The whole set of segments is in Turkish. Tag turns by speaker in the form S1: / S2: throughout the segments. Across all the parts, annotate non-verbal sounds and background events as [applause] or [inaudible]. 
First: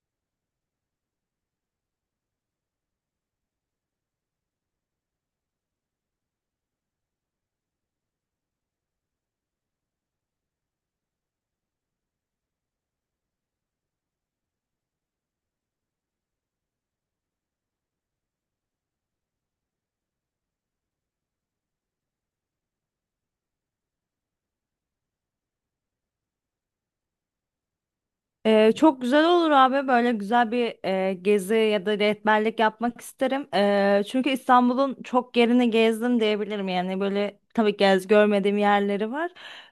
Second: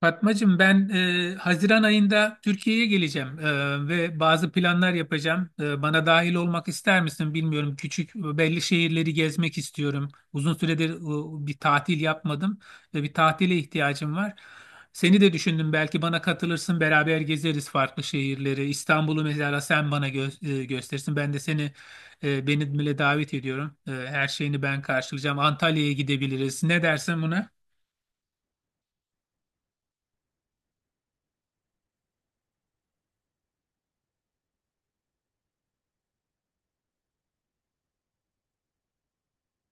S1: Fatmacığım ben Haziran ayında Türkiye'ye geleceğim ve bazı planlar yapacağım. Bana dahil olmak ister misin bilmiyorum. Küçük belli şehirleri gezmek istiyorum. Uzun süredir bir tatil yapmadım ve bir tatile ihtiyacım var. Seni de düşündüm, belki bana katılırsın, beraber gezeriz farklı şehirleri. İstanbul'u mesela sen bana gösterirsin. Ben de seni beni bile davet ediyorum. Her şeyini ben karşılayacağım. Antalya'ya gidebiliriz. Ne dersin buna?
S2: Çok güzel olur abi, böyle güzel bir gezi ya da rehberlik yapmak isterim. Çünkü İstanbul'un çok yerini gezdim diyebilirim, yani böyle tabii görmediğim yerleri var.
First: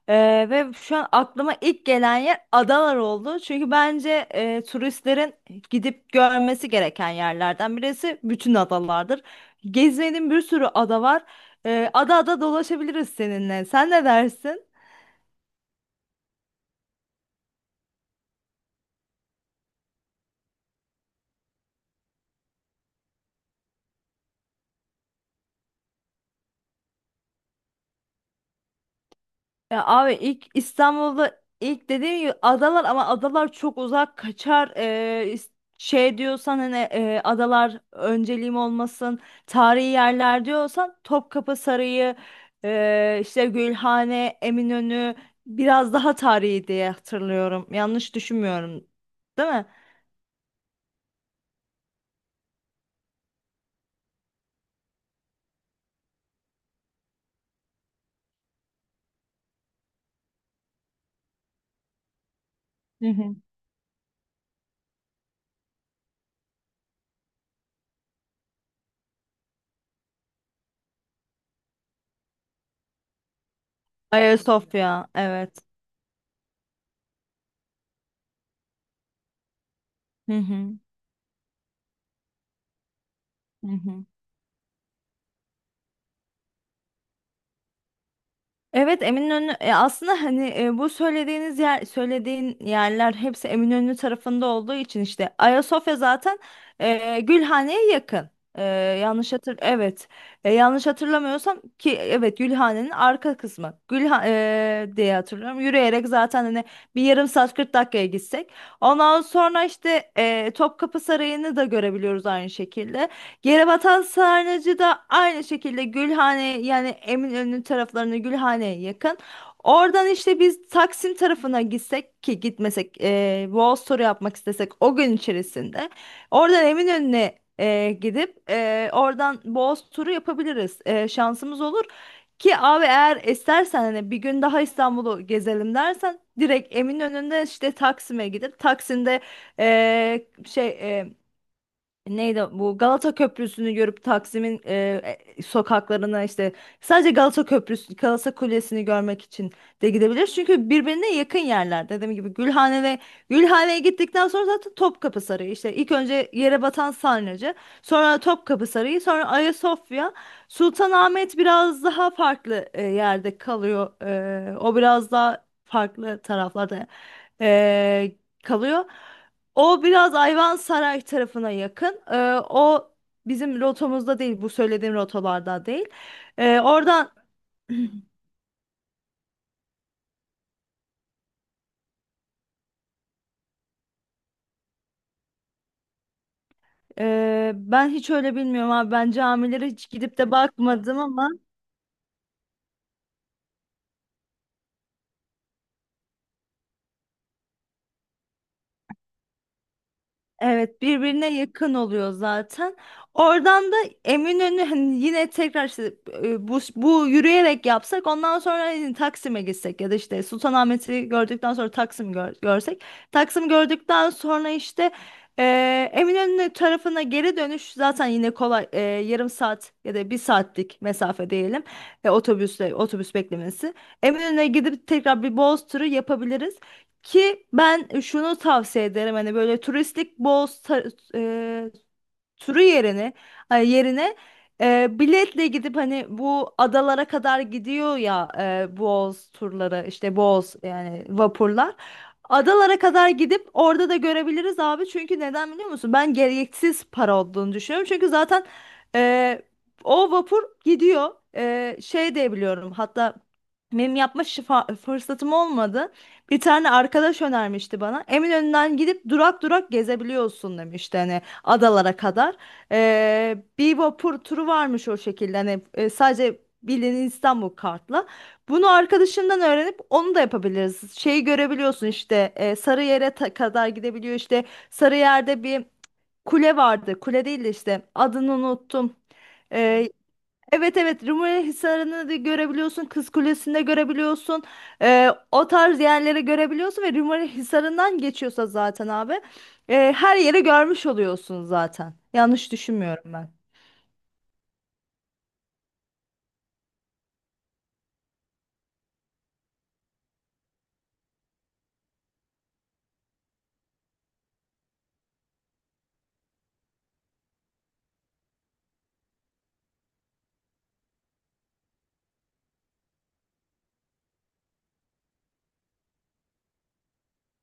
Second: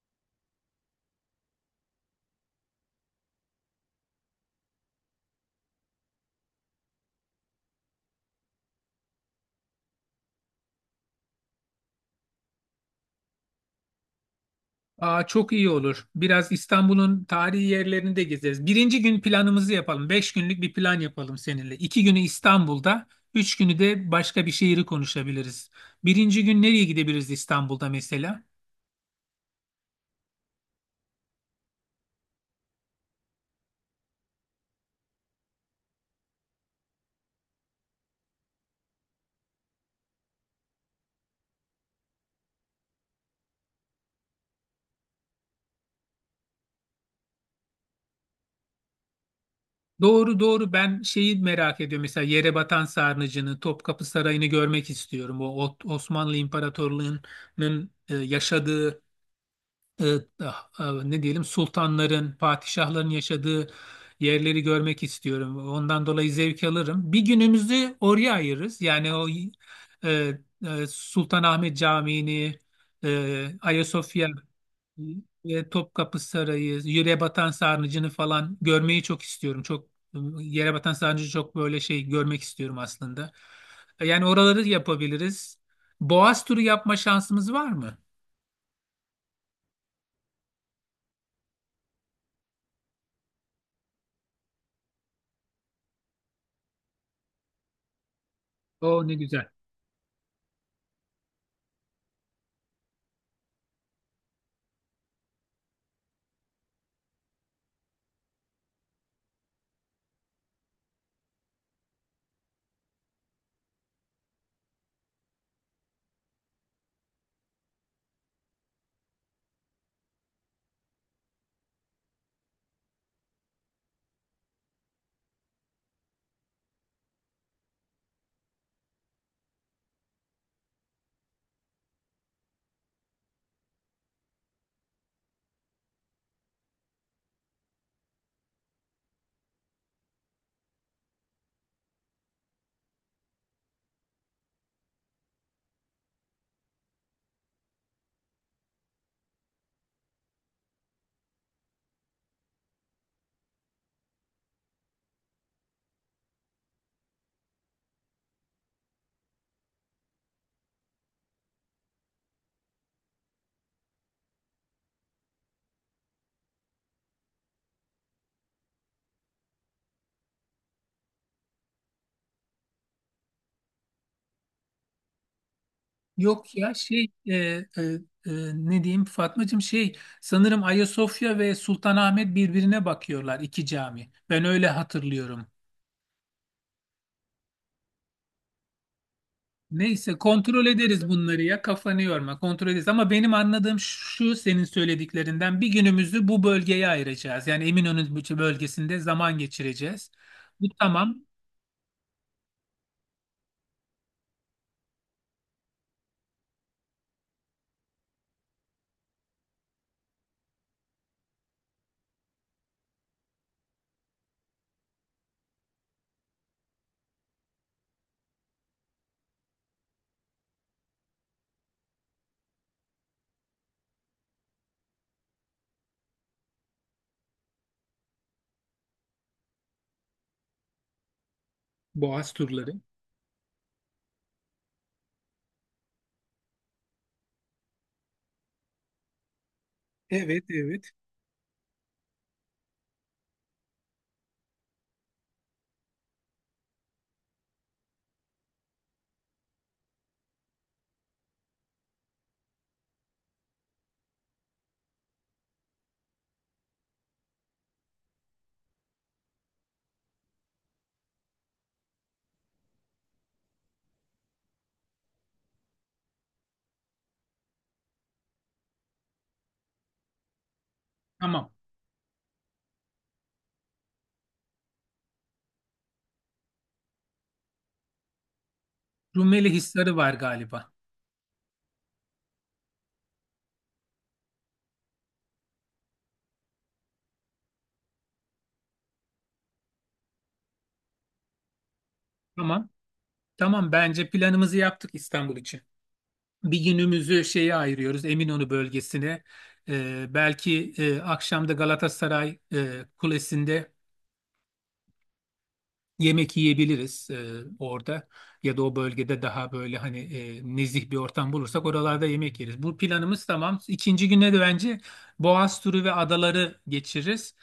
S2: Ve şu an aklıma ilk gelen yer adalar oldu. Çünkü bence turistlerin gidip görmesi gereken yerlerden birisi bütün adalardır. Gezmediğim bir sürü ada var. Ada ada dolaşabiliriz seninle. Sen ne dersin?
S1: Aa, çok iyi olur. Biraz İstanbul'un tarihi yerlerini de gezeriz. Birinci gün planımızı yapalım. Beş günlük bir plan yapalım seninle. İki günü İstanbul'da, üç günü de başka bir şehri konuşabiliriz. Birinci gün nereye gidebiliriz İstanbul'da mesela?
S2: Ya abi, ilk İstanbul'da, ilk dediğim gibi adalar, ama adalar çok uzak kaçar. Şey diyorsan, hani adalar önceliğim olmasın, tarihi yerler diyorsan Topkapı Sarayı, işte Gülhane, Eminönü biraz daha tarihi diye hatırlıyorum. Yanlış düşünmüyorum değil mi?
S1: Doğru, ben şeyi merak ediyorum. Mesela Yerebatan Sarnıcı'nı, Topkapı Sarayı'nı görmek istiyorum. Osmanlı İmparatorluğu'nun yaşadığı e, ah, ah, ne diyelim sultanların,
S2: Hı
S1: padişahların
S2: hı.
S1: yaşadığı yerleri görmek istiyorum. Ondan dolayı zevk alırım. Bir günümüzü oraya ayırırız. Yani o e, Sultanahmet Camii'ni, Ayasofya
S2: Ayasofya, evet.
S1: ve Topkapı Sarayı, yere batan sarnıcını falan görmeyi çok istiyorum. Çok
S2: Hı hı.
S1: yere batan sarnıcı çok böyle şey görmek istiyorum aslında.
S2: Hı hı.
S1: Yani oraları yapabiliriz. Boğaz turu yapma şansımız var mı?
S2: Evet, Eminönü aslında hani bu söylediğin yerler hepsi Eminönü tarafında olduğu için, işte Ayasofya zaten Gülhane'ye yakın. E,
S1: Oo, ne
S2: yanlış
S1: güzel.
S2: hatır evet. Yanlış hatırlamıyorsam, ki evet, Gülhane'nin arka kısmı diye hatırlıyorum, yürüyerek zaten hani bir yarım saat 40 dakikaya gitsek, ondan sonra işte Topkapı Sarayı'nı da görebiliyoruz aynı şekilde. Yere batan sarnıcı da aynı şekilde Gülhane, yani Eminönü taraflarına, Gülhane'ye yakın. Oradan işte biz Taksim tarafına gitsek ki gitmesek, Boğaz turu yapmak istesek o gün içerisinde. Oradan Eminönü'ne gidip oradan Boğaz turu yapabiliriz. Şansımız olur. Ki abi, eğer istersen hani bir gün daha İstanbul'u gezelim dersen, direkt Eminönü'nde işte Taksim'e gidip, Taksim'de e, şey e, neydi bu, Galata Köprüsü'nü görüp Taksim'in sokaklarına, işte sadece Galata Köprüsü, Galata Kulesi'ni görmek için de gidebilir. Çünkü birbirine yakın yerler. Dediğim gibi Gülhane ve Gülhane'ye gittikten sonra zaten Topkapı Sarayı, işte ilk önce Yere Batan Sarnıcı, sonra Topkapı Sarayı, sonra Ayasofya. Sultanahmet biraz daha farklı yerde kalıyor. O biraz daha farklı taraflarda e, kalıyor. O biraz Ayvansaray tarafına yakın. O bizim rotamızda değil, bu söylediğim rotalarda değil.
S1: Yok ya
S2: Oradan
S1: e, ne diyeyim Fatmacığım, şey, sanırım Ayasofya ve Sultanahmet birbirine bakıyorlar, iki cami. Ben öyle hatırlıyorum.
S2: ben hiç öyle bilmiyorum abi. Ben camilere hiç
S1: Neyse,
S2: gidip de
S1: kontrol
S2: bakmadım
S1: ederiz
S2: ama.
S1: bunları, ya kafanı yorma, kontrol ederiz. Ama benim anladığım şu senin söylediklerinden: bir günümüzü bu bölgeye ayıracağız. Yani Eminönü bölgesinde zaman geçireceğiz. Bu
S2: Evet,
S1: tamam.
S2: birbirine yakın oluyor zaten. Oradan da Eminönü, hani yine tekrar işte bu yürüyerek yapsak, ondan sonra hani Taksim'e gitsek ya da işte Sultanahmet'i gördükten sonra görsek. Taksim gördükten sonra işte e, Eminönü tarafına geri dönüş zaten yine kolay, yarım saat ya da bir saatlik mesafe diyelim, otobüsle, otobüs beklemesi. Eminönü'ne gidip tekrar bir Boğaz turu yapabiliriz. Ki ben şunu tavsiye ederim, hani böyle turistik bol
S1: Boğaz
S2: turu
S1: turları.
S2: yerine, ay, yerine biletle gidip, hani bu adalara kadar gidiyor ya, Boğaz turları işte,
S1: Evet,
S2: Boğaz
S1: evet.
S2: yani vapurlar. Adalara kadar gidip orada da görebiliriz abi. Çünkü neden biliyor musun? Ben gereksiz para olduğunu düşünüyorum. Çünkü zaten e, o vapur gidiyor. E, şey de biliyorum hatta, benim fırsatım olmadı. Bir tane arkadaş önermişti bana. Eminönü'nden gidip durak durak gezebiliyorsun demişti. Hani adalara kadar. Bir vapur turu varmış o şekilde. Hani sadece bildiğin İstanbul kartla. Bunu arkadaşından öğrenip onu da yapabiliriz. Şeyi
S1: Tamam.
S2: görebiliyorsun işte, Sarıyer'e kadar gidebiliyor işte, Sarıyer'de bir kule vardı. Kule değil de işte, adını unuttum.
S1: Rumeli
S2: Ee,
S1: Hisarı var galiba.
S2: Evet evet, Rumeli Hisarı'nı da görebiliyorsun, Kız Kulesi'ni de görebiliyorsun. O tarz yerleri görebiliyorsun ve Rumeli Hisarı'ndan geçiyorsa zaten abi, her yeri görmüş oluyorsun zaten. Yanlış
S1: Tamam.
S2: düşünmüyorum ben.
S1: Tamam, bence planımızı yaptık İstanbul için. Bir günümüzü şeye ayırıyoruz, Eminönü bölgesine. Belki akşam da Galatasaray Kulesi'nde yemek yiyebiliriz orada, ya da o bölgede daha böyle hani nezih bir ortam bulursak oralarda yemek yeriz. Bu planımız tamam. İkinci güne de bence Boğaz turu ve adaları geçiririz.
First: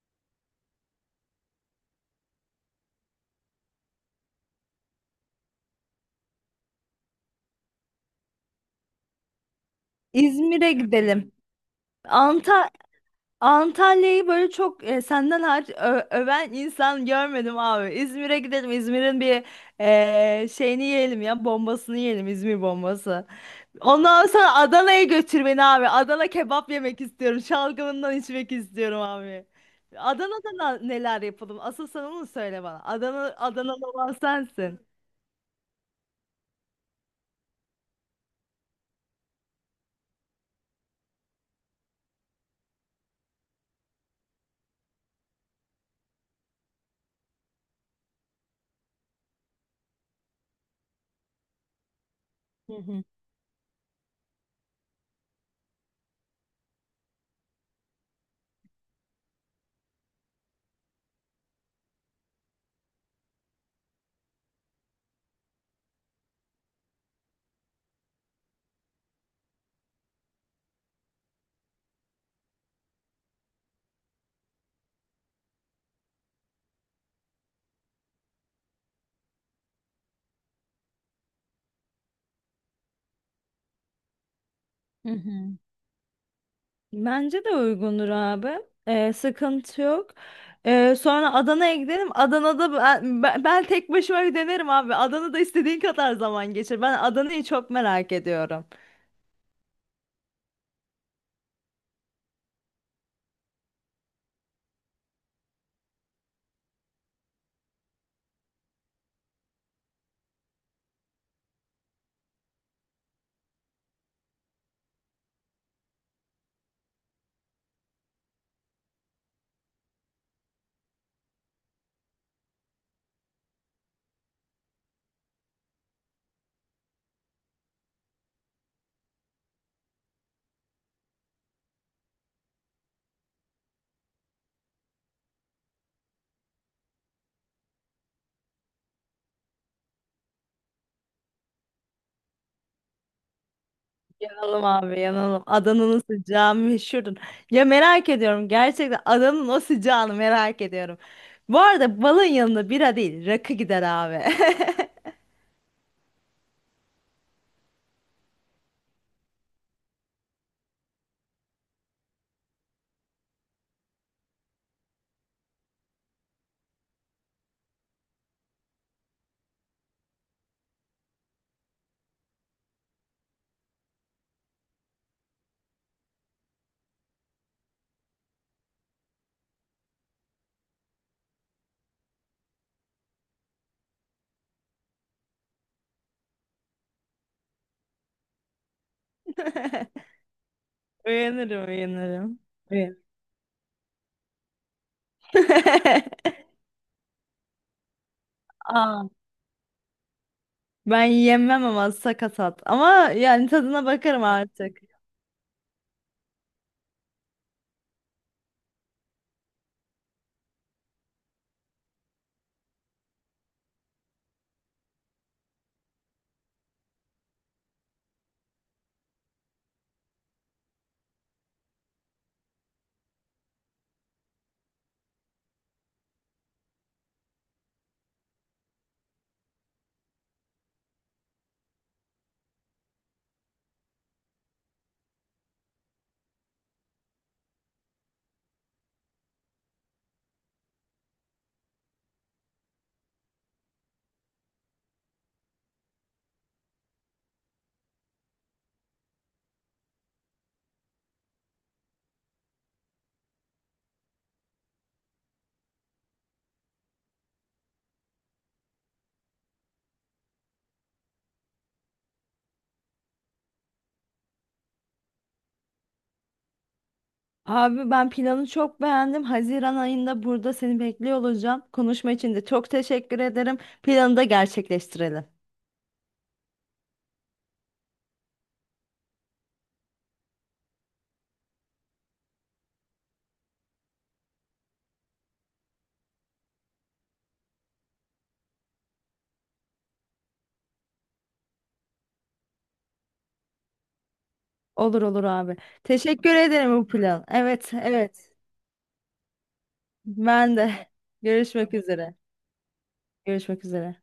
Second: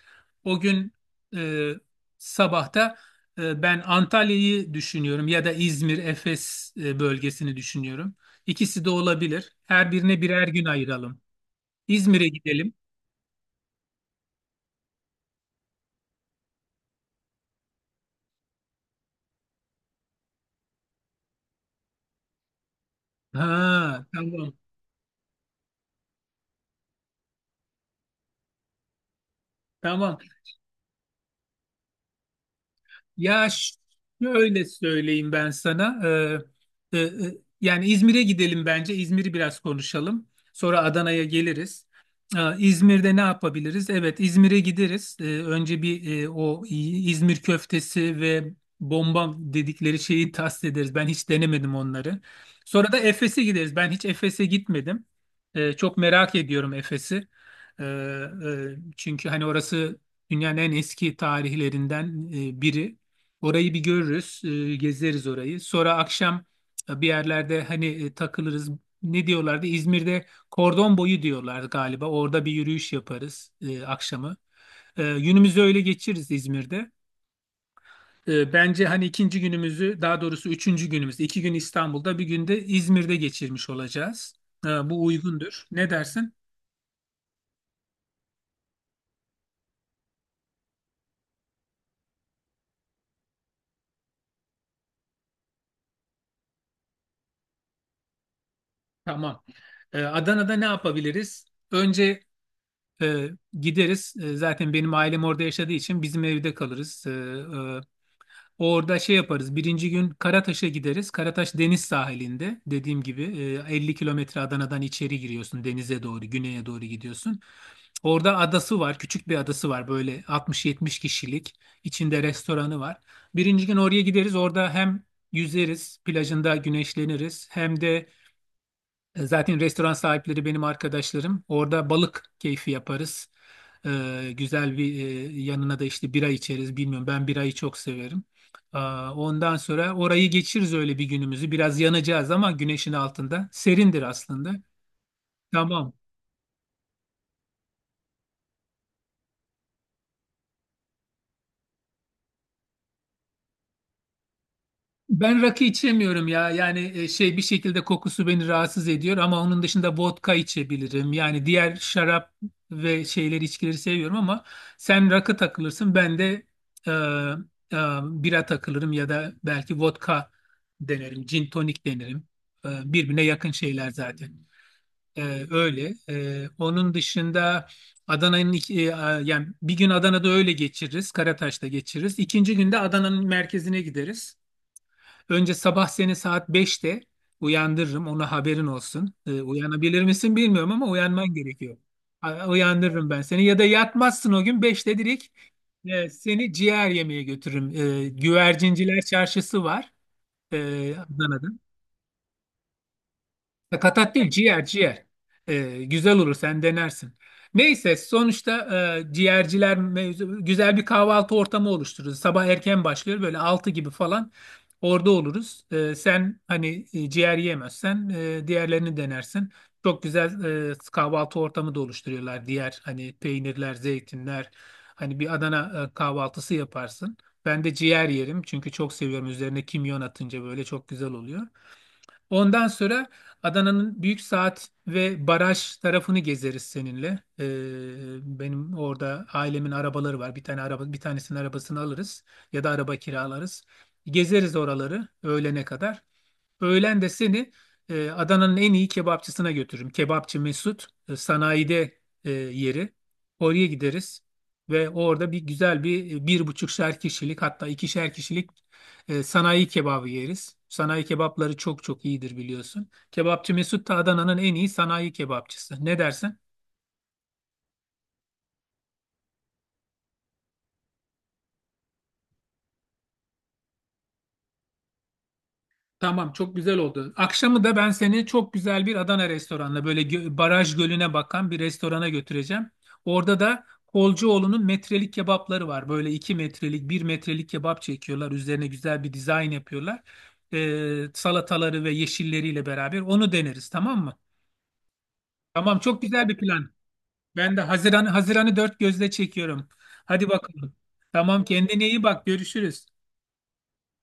S1: O gün e, sabahta ben Antalya'yı düşünüyorum ya da İzmir, Efes bölgesini düşünüyorum. İkisi de olabilir. Her birine birer gün
S2: İzmir'e
S1: ayıralım.
S2: gidelim.
S1: İzmir'e
S2: Anta
S1: gidelim.
S2: Antalya'yı böyle çok senden hariç öven insan görmedim abi. İzmir'e gidelim. İzmir'in bir şeyini yiyelim, ya bombasını yiyelim, İzmir bombası.
S1: Ha,
S2: Ondan
S1: tamam.
S2: sonra Adana'ya götür beni abi. Adana kebap yemek istiyorum. Şalgamından içmek istiyorum abi.
S1: Tamam.
S2: Adana'da neler yapalım? Asıl sen onu söyle bana. Adana,
S1: Ya ş-
S2: Adanalı olan
S1: Şöyle
S2: sensin.
S1: söyleyeyim ben sana. Ee, e, e, Yani İzmir'e gidelim bence. İzmir'i biraz konuşalım. Sonra Adana'ya geliriz. İzmir'de ne yapabiliriz? Evet, İzmir'e gideriz. Önce bir o İzmir köftesi ve bomba dedikleri şeyi tast ederiz. Ben hiç denemedim onları.
S2: Hı
S1: Sonra da
S2: hı.
S1: Efes'e gideriz. Ben hiç Efes'e gitmedim. Çok merak ediyorum Efes'i. Çünkü hani orası dünyanın en eski tarihlerinden biri. Orayı bir görürüz, gezeriz orayı. Sonra akşam bir yerlerde hani takılırız. Ne diyorlardı? İzmir'de kordon boyu diyorlar galiba. Orada bir yürüyüş yaparız akşamı. Günümüzü öyle geçiririz İzmir'de. Bence hani ikinci günümüzü, daha doğrusu üçüncü günümüz, iki gün İstanbul'da, bir gün de İzmir'de geçirmiş olacağız. Bu
S2: Hı hı.
S1: uygundur. Ne dersin?
S2: Bence de uygundur abi. Sıkıntı yok. Sonra Adana'ya gidelim. Adana'da ben tek başıma bir denerim abi. Adana'da istediğin kadar zaman geçir. Ben Adana'yı çok merak ediyorum.
S1: Tamam. Adana'da ne yapabiliriz? Önce E, gideriz. E, zaten benim ailem orada yaşadığı için bizim evde kalırız. Orada şey yaparız. Birinci gün Karataş'a gideriz. Karataş deniz sahilinde. Dediğim gibi 50 kilometre Adana'dan içeri giriyorsun. Denize doğru, güneye doğru gidiyorsun. Orada adası var. Küçük bir adası var. Böyle 60-70 kişilik. İçinde restoranı var. Birinci gün oraya gideriz. Orada hem yüzeriz, plajında güneşleniriz. Hem de zaten restoran sahipleri benim arkadaşlarım. Orada balık keyfi yaparız. Güzel bir yanına da işte bira içeriz. Bilmiyorum, ben birayı çok severim. Aa, ondan sonra orayı geçiririz öyle, bir günümüzü. Biraz yanacağız ama güneşin altında. Serindir aslında.
S2: Yanalım abi, yanalım.
S1: Tamam.
S2: Adana'nın sıcağı meşhurdur. Ya merak ediyorum, gerçekten Adana'nın o sıcağını merak ediyorum. Bu arada balın yanında bira değil, rakı gider abi.
S1: Ben rakı içemiyorum ya. Yani şey, bir şekilde kokusu beni rahatsız ediyor, ama onun dışında vodka içebilirim. Yani diğer şarap ve şeyleri, içkileri seviyorum, ama sen rakı takılırsın, ben de e, e, bira takılırım ya da belki vodka denerim, gin tonik denerim. Birbirine yakın şeyler zaten. E, öyle. Onun dışında Adana'nın iki- e, a- yani bir gün Adana'da öyle geçiririz, Karataş'ta geçiririz. İkinci günde Adana'nın merkezine gideriz. Önce sabah seni saat 5'te uyandırırım. Ona haberin olsun. Uyanabilir
S2: [laughs]
S1: misin bilmiyorum ama uyanman
S2: Uyanırım,
S1: gerekiyor.
S2: uyanırım. Uyan.
S1: Uyandırırım ben seni. Ya da yatmazsın o gün, 5'te direkt
S2: [laughs]
S1: seni ciğer yemeye götürürüm. Güvercinciler
S2: Aa,
S1: çarşısı var
S2: ben
S1: Adana'da.
S2: yemem ama sakatat. Ama yani tadına
S1: Sakatat
S2: bakarım
S1: değil, ciğer
S2: artık.
S1: ciğer. Güzel olur, sen denersin. Neyse, sonuçta ciğerciler mevzu, güzel bir kahvaltı ortamı oluştururuz. Sabah erken başlıyor, böyle 6 gibi falan orada oluruz. Sen hani ciğer yiyemezsen diğerlerini denersin. Çok güzel kahvaltı ortamı da oluşturuyorlar. Diğer hani peynirler, zeytinler, hani bir Adana kahvaltısı yaparsın. Ben de ciğer yerim çünkü çok seviyorum. Üzerine kimyon atınca böyle çok güzel oluyor. Ondan sonra Adana'nın Büyük Saat ve Baraj tarafını gezeriz seninle. Benim orada ailemin arabaları var. Bir tane araba, bir tanesinin arabasını alırız ya da araba kiralarız. Gezeriz oraları öğlene kadar. Öğlen de seni Adana'nın en iyi kebapçısına götürürüm. Kebapçı Mesut, sanayide yeri. Oraya gideriz ve orada güzel bir bir buçukşer kişilik, hatta ikişer kişilik sanayi kebabı yeriz. Sanayi kebapları çok çok iyidir biliyorsun. Kebapçı Mesut da Adana'nın en iyi sanayi kebapçısı. Ne dersin?
S2: Abi ben planı çok beğendim. Haziran ayında burada seni bekliyor olacağım. Konuşma için de çok teşekkür ederim. Planı da gerçekleştirelim.
S1: Tamam, çok güzel oldu. Akşamı da ben seni çok güzel bir Adana restoranına, böyle baraj gölüne bakan bir restorana götüreceğim. Orada da Kolcuoğlu'nun metrelik kebapları var. Böyle iki metrelik, bir metrelik kebap çekiyorlar. Üzerine güzel bir dizayn yapıyorlar. Salataları ve yeşilleriyle beraber onu deneriz, tamam mı?
S2: Olur olur abi.
S1: Tamam, çok güzel
S2: Teşekkür
S1: bir plan.
S2: ederim bu plan.
S1: Ben de
S2: Evet, evet.
S1: Haziran'ı dört gözle çekiyorum. Hadi
S2: Ben
S1: bakalım.
S2: de.
S1: Tamam,
S2: Görüşmek
S1: kendine iyi
S2: üzere.
S1: bak, görüşürüz.
S2: Görüşmek üzere.